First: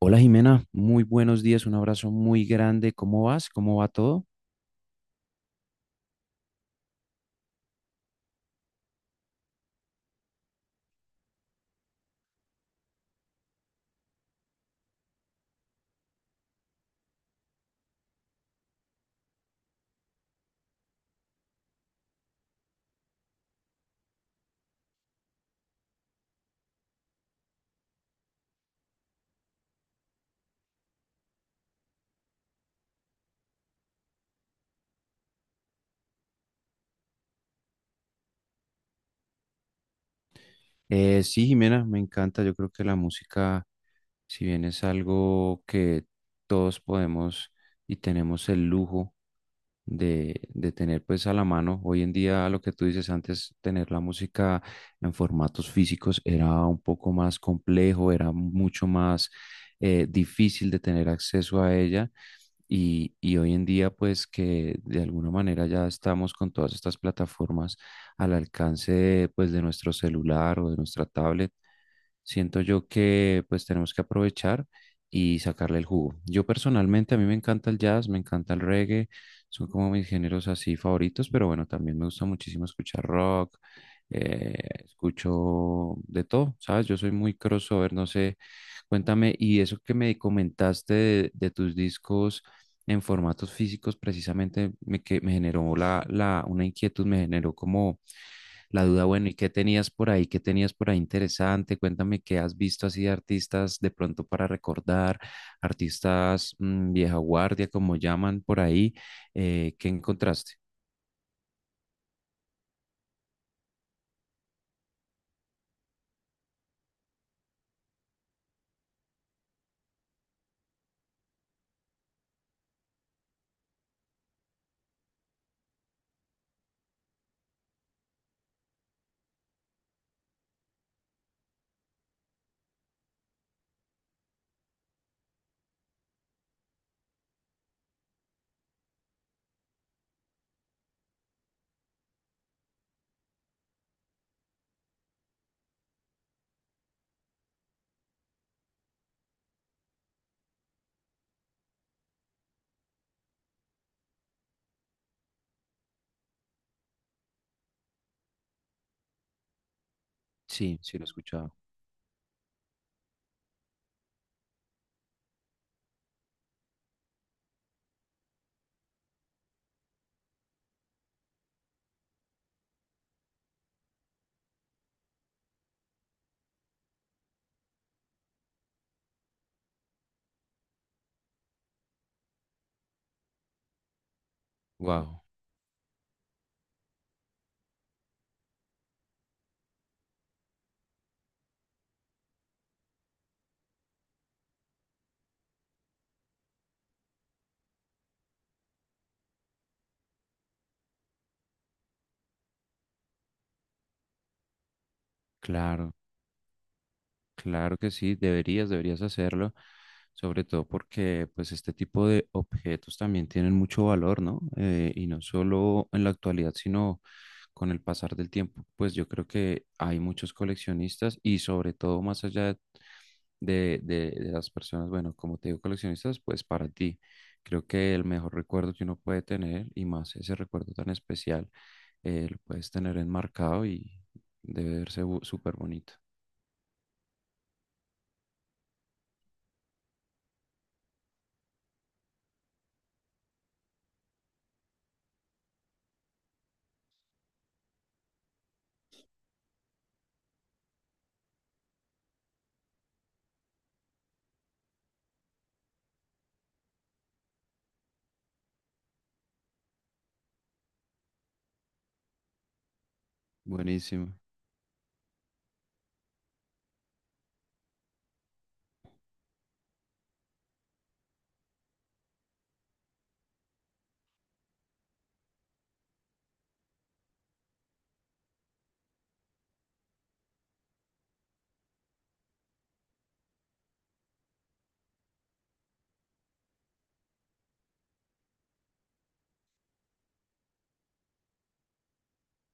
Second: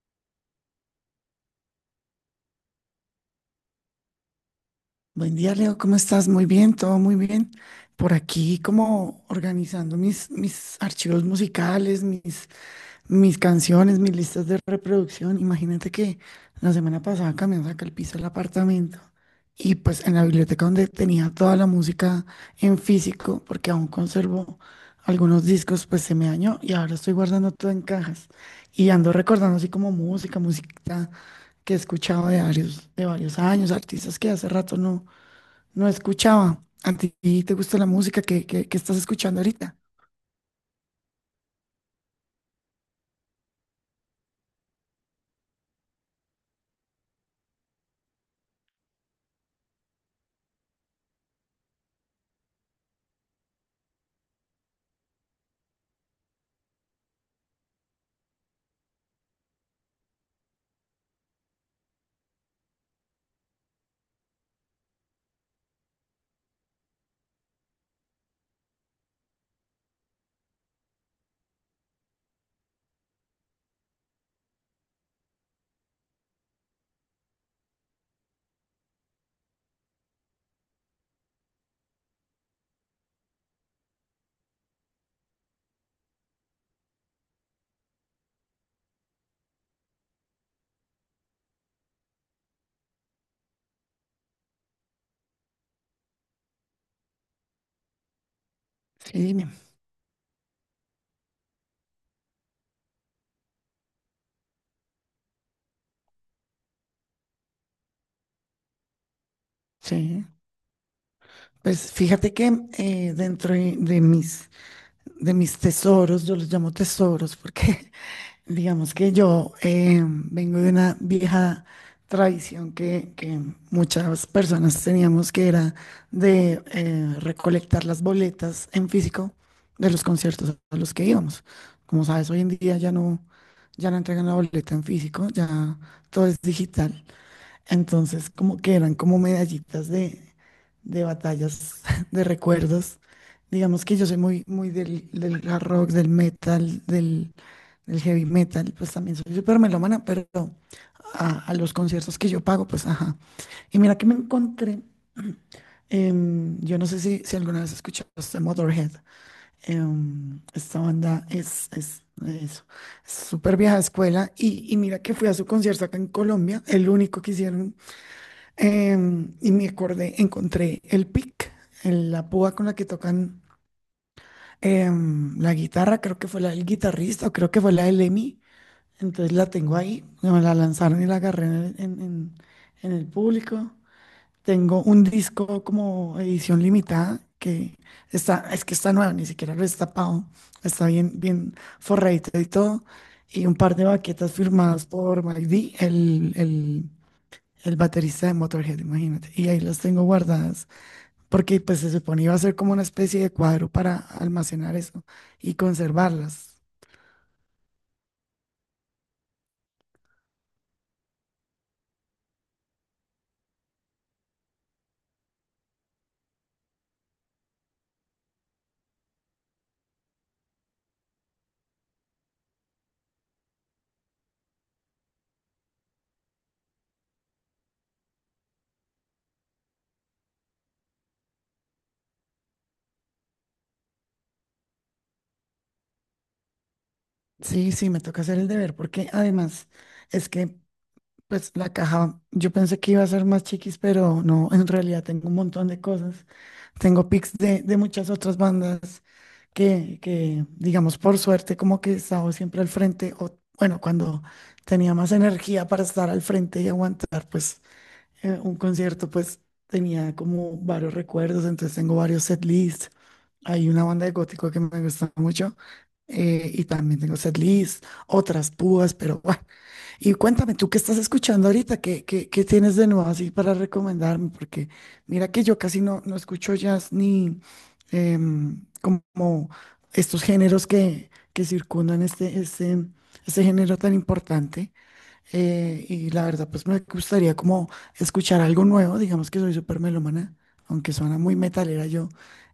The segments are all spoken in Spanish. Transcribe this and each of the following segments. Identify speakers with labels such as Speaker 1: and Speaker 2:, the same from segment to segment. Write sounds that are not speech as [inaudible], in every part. Speaker 1: Hola Jimena, muy buenos días, un abrazo muy grande. ¿Cómo vas? ¿Cómo va todo?
Speaker 2: Buen día, Leo. ¿Cómo estás? Muy bien, todo muy bien. Por aquí como organizando mis archivos musicales, mis canciones, mis listas de reproducción. Imagínate que la semana pasada cambiamos acá el piso del apartamento y pues en la biblioteca donde tenía toda la música en físico, porque aún conservo algunos discos, pues se me dañó y ahora estoy guardando todo en cajas y ando recordando así como música, música que he escuchado de varios años, artistas que hace rato no escuchaba. ¿A ti te gusta la música que estás escuchando ahorita?
Speaker 1: Sí, Jimena, me encanta. Yo creo que la música, si bien es algo que todos podemos y tenemos el lujo de tener pues a la mano, hoy en día lo que tú dices antes, tener la música en formatos físicos era un poco más complejo, era mucho más difícil de tener acceso a ella. Y hoy en día, pues que de alguna manera ya estamos con todas estas plataformas al alcance de, pues, de nuestro celular o de nuestra tablet, siento yo que pues tenemos que aprovechar y sacarle el jugo. Yo personalmente, a mí me encanta el jazz, me encanta el reggae, son como mis géneros así favoritos, pero bueno, también me gusta muchísimo escuchar rock, eh, escucho de todo, ¿sabes? Yo soy muy crossover, no sé, cuéntame, y eso que me comentaste de tus discos en formatos físicos precisamente me, que, me generó una inquietud, me generó como la duda,
Speaker 2: Sí,
Speaker 1: bueno, ¿y qué
Speaker 2: dime.
Speaker 1: tenías por ahí? ¿Qué tenías por ahí interesante? Cuéntame qué has visto así de artistas de pronto para recordar, artistas vieja guardia, como llaman por ahí, ¿qué
Speaker 2: Sí.
Speaker 1: encontraste?
Speaker 2: Pues fíjate que dentro de mis tesoros, yo los llamo tesoros porque [laughs] Digamos que yo vengo de una vieja tradición que muchas personas teníamos, que era de recolectar las boletas en físico de los conciertos a los que íbamos. Como sabes, hoy en día ya no entregan la boleta en físico, ya todo es digital. Entonces, como que eran como medallitas de batallas, [laughs] de recuerdos. Digamos que yo soy muy, muy del hard rock, del metal, del heavy metal, pues también soy súper melómana, pero a los conciertos que yo pago, pues ajá. Y mira que me encontré, yo no sé si alguna vez escuchaste Motorhead,
Speaker 1: Sí,
Speaker 2: esta
Speaker 1: sí lo he
Speaker 2: banda
Speaker 1: escuchado.
Speaker 2: es eso, es súper vieja escuela, y mira que fui a su concierto acá en Colombia, el único que hicieron. Y me acordé, encontré el pick, la púa con la que tocan la guitarra, creo que fue la del guitarrista o creo que fue la del Emi. Entonces la tengo ahí, me la lanzaron y la agarré en el público. Tengo un
Speaker 1: Wow,
Speaker 2: disco como edición limitada que está nuevo, ni siquiera lo he destapado, está bien, bien forradito y todo. Y un par de baquetas firmadas por Mike D, el baterista de Motorhead, imagínate. Y ahí las tengo guardadas, porque pues se supone iba a ser como una especie de cuadro para almacenar eso y
Speaker 1: claro.
Speaker 2: conservarlas.
Speaker 1: Claro que sí, deberías, deberías hacerlo, sobre todo porque pues este tipo de objetos también tienen mucho valor, ¿no? Y no solo en la actualidad, sino con el pasar del tiempo, pues yo creo que hay muchos coleccionistas y sobre todo más allá de las personas, bueno, como te digo, coleccionistas, pues para ti, creo que el mejor recuerdo que uno puede tener y más ese recuerdo tan especial, lo puedes tener enmarcado y debe verse súper bonito.
Speaker 2: Sí, sí, me toca hacer el deber, porque además es que pues la caja, yo pensé que iba a ser más chiquis, pero no, en realidad tengo un montón de cosas. Tengo pics de muchas otras bandas que, digamos, por suerte, como que he estado siempre al frente, o bueno, cuando tenía más energía para estar al frente y aguantar, pues un concierto, pues tenía como varios recuerdos, entonces tengo varios setlists. Hay una banda de
Speaker 1: Buenísimo.
Speaker 2: gótico que me gusta mucho, y también tengo setlists, otras púas, pero [laughs] bueno. Y cuéntame, ¿tú qué estás escuchando ahorita? ¿Qué tienes de nuevo así para recomendarme? Porque mira que yo casi no escucho jazz ni como estos géneros que circundan este género tan importante, y la verdad, pues me gustaría como escuchar algo nuevo, digamos que soy súper melómana, aunque suena muy metalera, yo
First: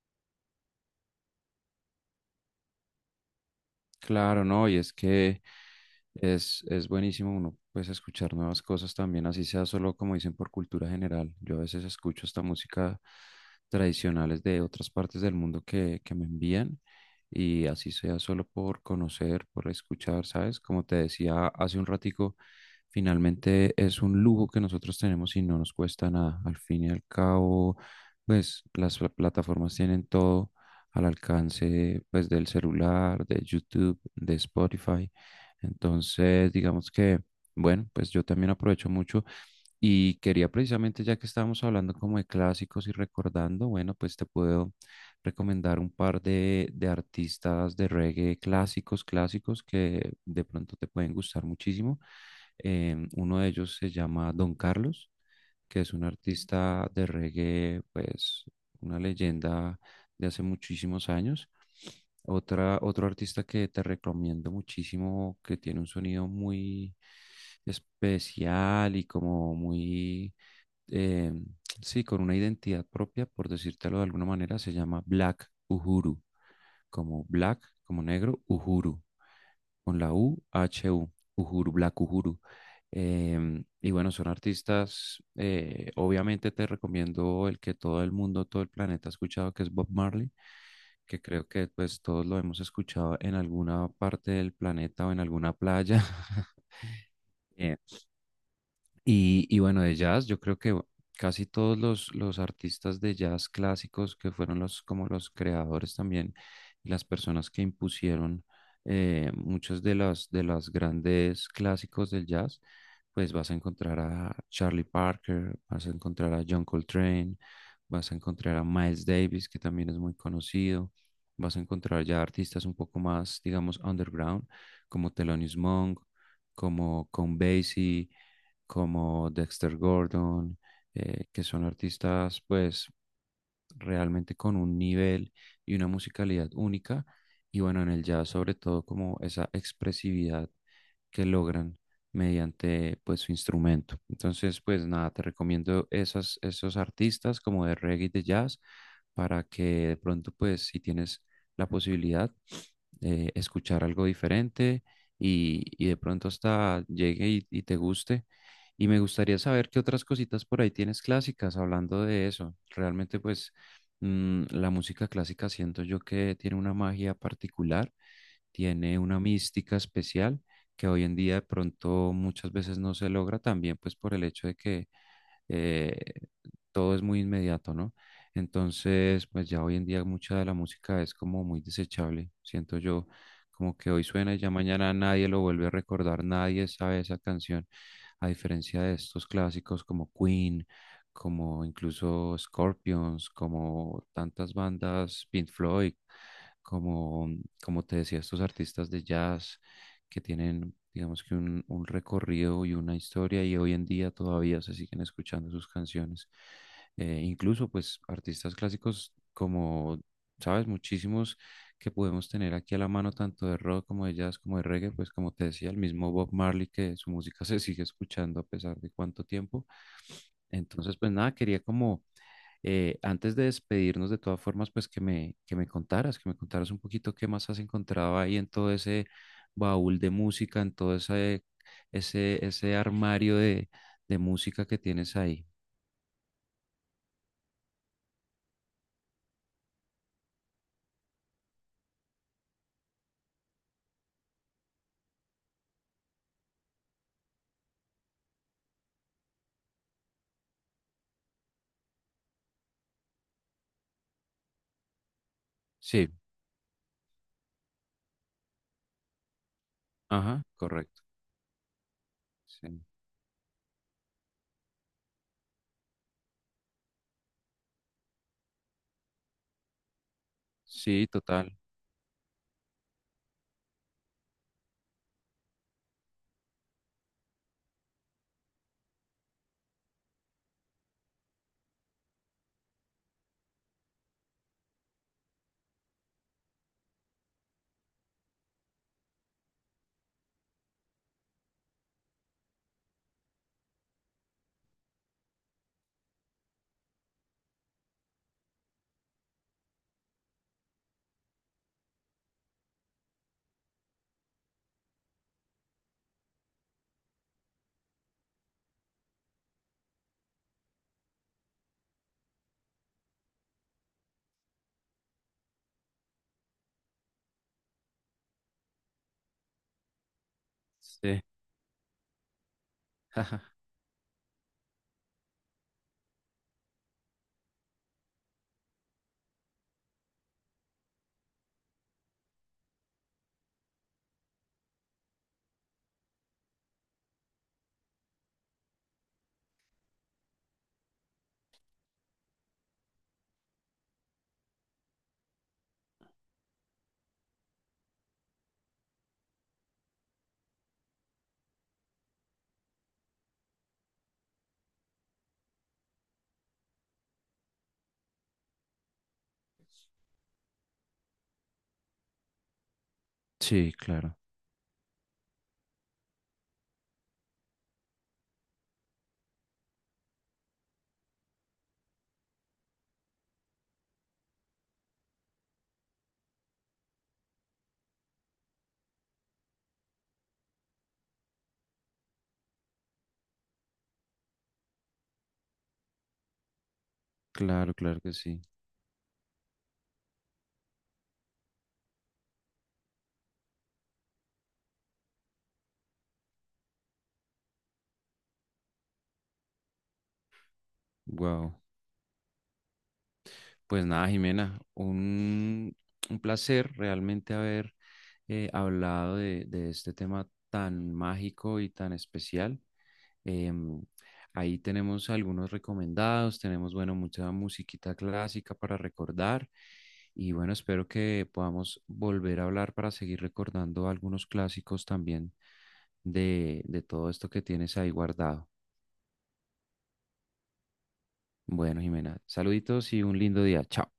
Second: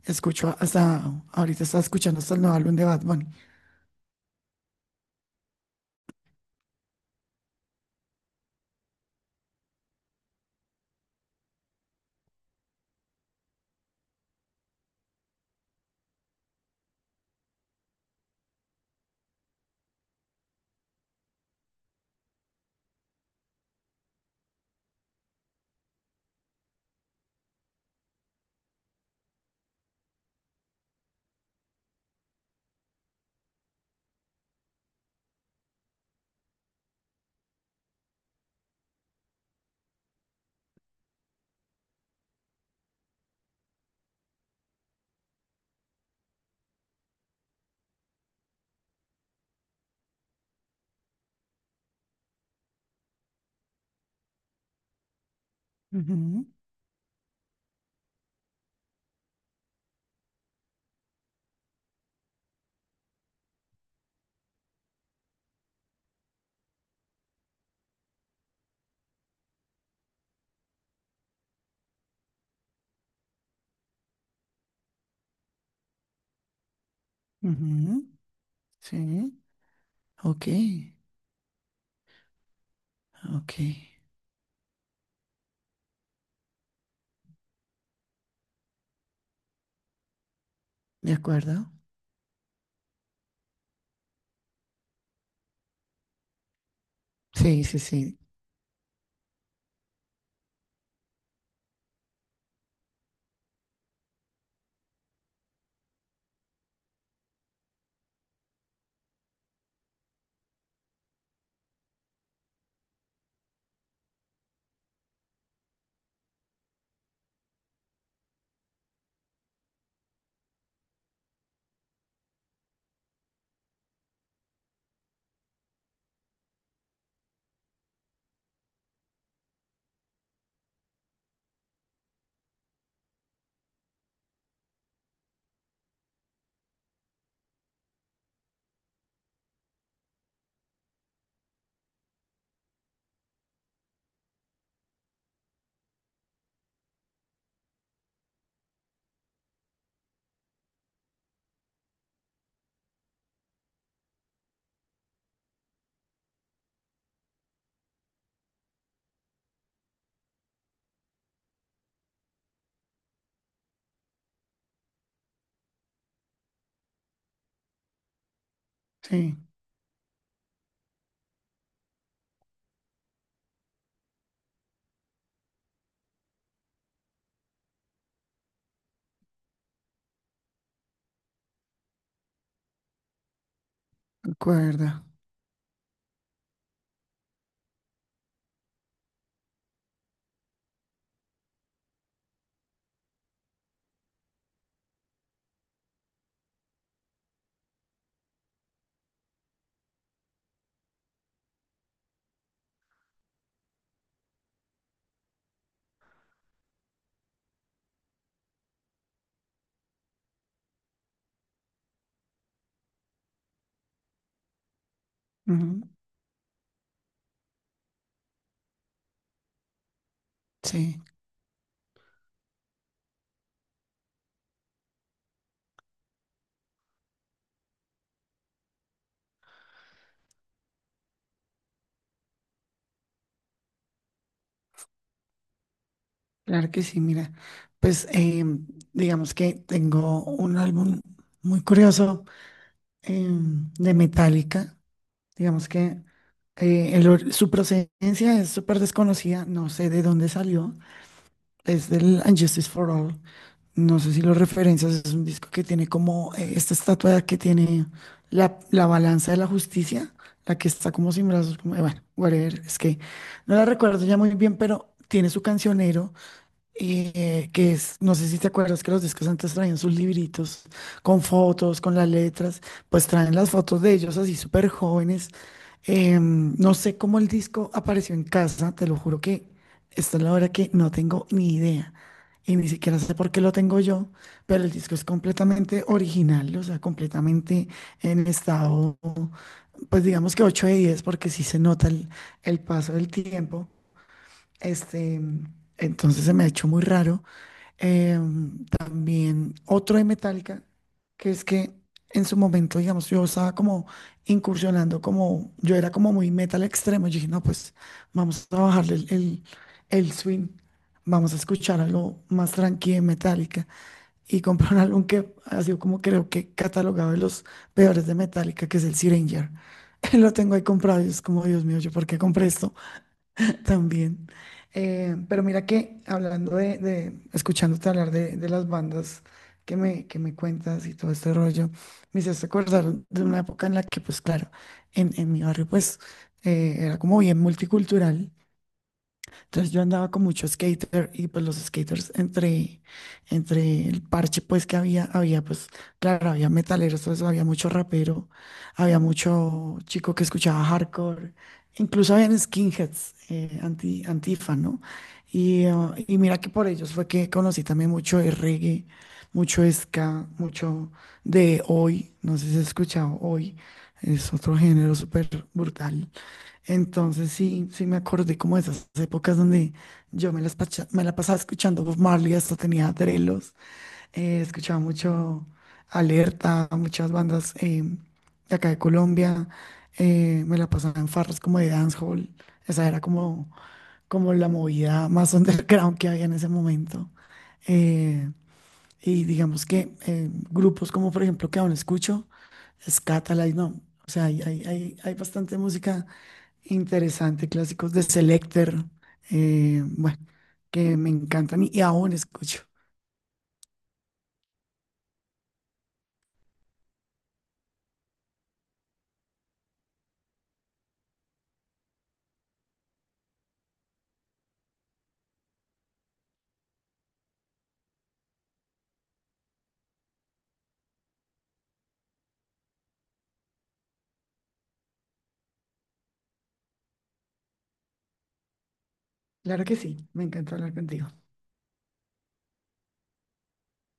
Speaker 2: escucho hasta, ahorita estaba escuchando hasta el nuevo álbum de Bad Bunny.
Speaker 1: Claro, no, y es que es buenísimo uno pues escuchar nuevas cosas también, así sea solo como dicen por cultura general. Yo a veces escucho esta música tradicionales de otras partes del mundo que me envían y así sea solo por conocer, por escuchar, ¿sabes? Como te decía hace un ratico, finalmente es un lujo que nosotros tenemos y no nos cuesta nada. Al fin y al cabo, pues las plataformas tienen todo al alcance pues del celular, de YouTube, de Spotify. Entonces, digamos que, bueno, pues yo también aprovecho mucho y quería precisamente, ya que estábamos hablando como de clásicos y recordando, bueno, pues te puedo recomendar un par de artistas de reggae clásicos, clásicos que de pronto te pueden gustar muchísimo. Uno de ellos se llama Don Carlos, que es un
Speaker 2: Ujú,
Speaker 1: artista de reggae, pues una leyenda de hace muchísimos años. Otra, otro artista que te recomiendo muchísimo, que tiene un sonido muy especial y como muy, eh, sí, con una identidad propia, por decírtelo de alguna manera, se llama Black Uhuru como Black, como
Speaker 2: ujú,
Speaker 1: negro,
Speaker 2: sí,
Speaker 1: Uhuru, con la U,
Speaker 2: ok,
Speaker 1: H, U, Uhuru, Black Uhuru.
Speaker 2: ok,
Speaker 1: Y, bueno, son artistas, obviamente te recomiendo el que todo el mundo, todo el planeta ha escuchado, que es Bob Marley,
Speaker 2: de
Speaker 1: que creo que
Speaker 2: acuerdo.
Speaker 1: pues todos lo hemos escuchado en alguna parte del planeta o en alguna playa. [laughs]
Speaker 2: Sí,
Speaker 1: Em,
Speaker 2: sí, sí,
Speaker 1: y bueno, de jazz, yo creo que casi todos los artistas de jazz clásicos que fueron los, como los creadores también, y las personas que impusieron muchos de los grandes clásicos del jazz, pues vas a encontrar a Charlie Parker, vas a encontrar a John Coltrane, vas a encontrar a Miles Davis, que también es muy conocido, vas a encontrar ya artistas un poco más, digamos, underground, como Thelonious Monk, como Count Basie, como Dexter Gordon, que son artistas pues realmente con un nivel y una musicalidad única, y bueno, en el jazz sobre todo como esa expresividad que logran mediante pues su instrumento. Entonces, pues nada, te recomiendo esas, esos artistas como de reggae y de jazz para que de pronto pues si tienes la posibilidad escuchar algo diferente y de pronto hasta llegue y te guste. Y me gustaría saber qué otras cositas por ahí tienes clásicas hablando de eso. Realmente pues la música clásica siento yo que tiene una magia particular, tiene una
Speaker 2: sí,
Speaker 1: mística especial que hoy en día de pronto muchas veces no se logra también pues por el hecho de que eh, todo es muy inmediato, ¿no? Entonces, pues ya hoy en día mucha de la música es como muy desechable, siento yo, como que hoy
Speaker 2: de
Speaker 1: suena y ya mañana
Speaker 2: acuerdo.
Speaker 1: nadie lo vuelve a recordar, nadie sabe esa canción, a diferencia de estos clásicos como Queen, como incluso Scorpions, como tantas bandas, Pink Floyd, como, como te decía, estos artistas de jazz, que tienen, digamos que un recorrido y una historia y hoy en día todavía se siguen escuchando sus canciones. Incluso pues artistas clásicos como, sabes, muchísimos que podemos tener aquí a la mano, tanto de rock como de jazz, como de reggae, pues como te decía, el
Speaker 2: Ujú,
Speaker 1: mismo Bob Marley, que su música se sigue escuchando a pesar de cuánto tiempo. Entonces,
Speaker 2: sí,
Speaker 1: pues nada, quería como antes de despedirnos, de todas formas, pues que me contaras un poquito qué más has encontrado ahí en todo ese baúl de música, en todo ese armario de música que tienes ahí.
Speaker 2: claro que sí, mira, pues digamos que tengo un álbum muy curioso, de Metallica, digamos que... Su procedencia es súper desconocida, no sé de dónde salió. Es del And Justice for All. No sé si lo referencias, es un disco que tiene
Speaker 1: Sí,
Speaker 2: como esta estatua que tiene la balanza de la justicia,
Speaker 1: ajá,
Speaker 2: la que está
Speaker 1: correcto.
Speaker 2: como sin brazos, como, bueno, whatever,
Speaker 1: Sí,
Speaker 2: es que no la recuerdo ya muy bien, pero tiene su cancionero, que es, no sé si te acuerdas que los discos antes traían sus libritos
Speaker 1: sí,
Speaker 2: con
Speaker 1: total.
Speaker 2: fotos, con las letras, pues traen las fotos de ellos así súper jóvenes. No sé cómo el disco apareció en casa, te lo juro que esta es la hora que no tengo ni idea. Y ni siquiera sé por qué lo tengo yo, pero el disco es completamente original, o sea, completamente en estado, pues digamos que 8 de 10 porque sí se nota el paso del tiempo. Este, entonces se me ha hecho muy raro. También otro de Metallica, que es que en su momento, digamos, yo estaba como incursionando, como yo era como muy metal extremo. Yo dije, no, pues vamos a bajarle el swing, vamos a escuchar algo más tranquilo de Metallica. Y compré un álbum que ha sido como creo que catalogado de los peores de Metallica, que es el Syringer. [laughs] Lo tengo ahí comprado y
Speaker 1: Sí.
Speaker 2: es como, Dios mío, ¿yo por qué compré esto? [laughs]
Speaker 1: [laughs]
Speaker 2: También. Pero mira que hablando escuchándote hablar de las bandas que me cuentas y todo este rollo, me hiciste acordar de una época en la que, pues claro, en mi barrio, pues era como bien multicultural. Entonces yo andaba con mucho skater y pues los skaters entre el parche pues que había pues, claro, había metaleros, todo eso, había mucho rapero, había mucho chico que escuchaba hardcore, incluso habían skinheads, antifa, ¿no? Y mira que por ellos fue que conocí también mucho de reggae, mucho ska, mucho de hoy, no sé si has escuchado hoy,
Speaker 1: Sí, claro,
Speaker 2: es otro género súper brutal. Entonces sí, sí me acordé como de esas épocas donde yo me la pasaba escuchando Bob Marley, hasta tenía drelos, escuchaba mucho Alerta, muchas bandas, de acá de Colombia, me la pasaba en farras como de dancehall, esa era como, la movida más [laughs] underground que había en ese momento.
Speaker 1: claro, claro que
Speaker 2: Eh,
Speaker 1: sí.
Speaker 2: y digamos que grupos como por ejemplo que aún escucho, Scatalight, no. O sea, hay bastante música interesante, clásicos de Selecter, bueno, que me
Speaker 1: Wow.
Speaker 2: encantan y aún escucho.
Speaker 1: Pues nada, Jimena, un placer realmente haber hablado de este tema tan mágico y tan especial. Em, Ahí tenemos algunos recomendados, tenemos, bueno, mucha musiquita clásica para recordar y bueno, espero que podamos volver a hablar para seguir recordando algunos clásicos también de todo esto que tienes ahí guardado.
Speaker 2: Claro que sí, me encanta hablar contigo.
Speaker 1: Bueno, Jimena, saluditos y un lindo día. Chao.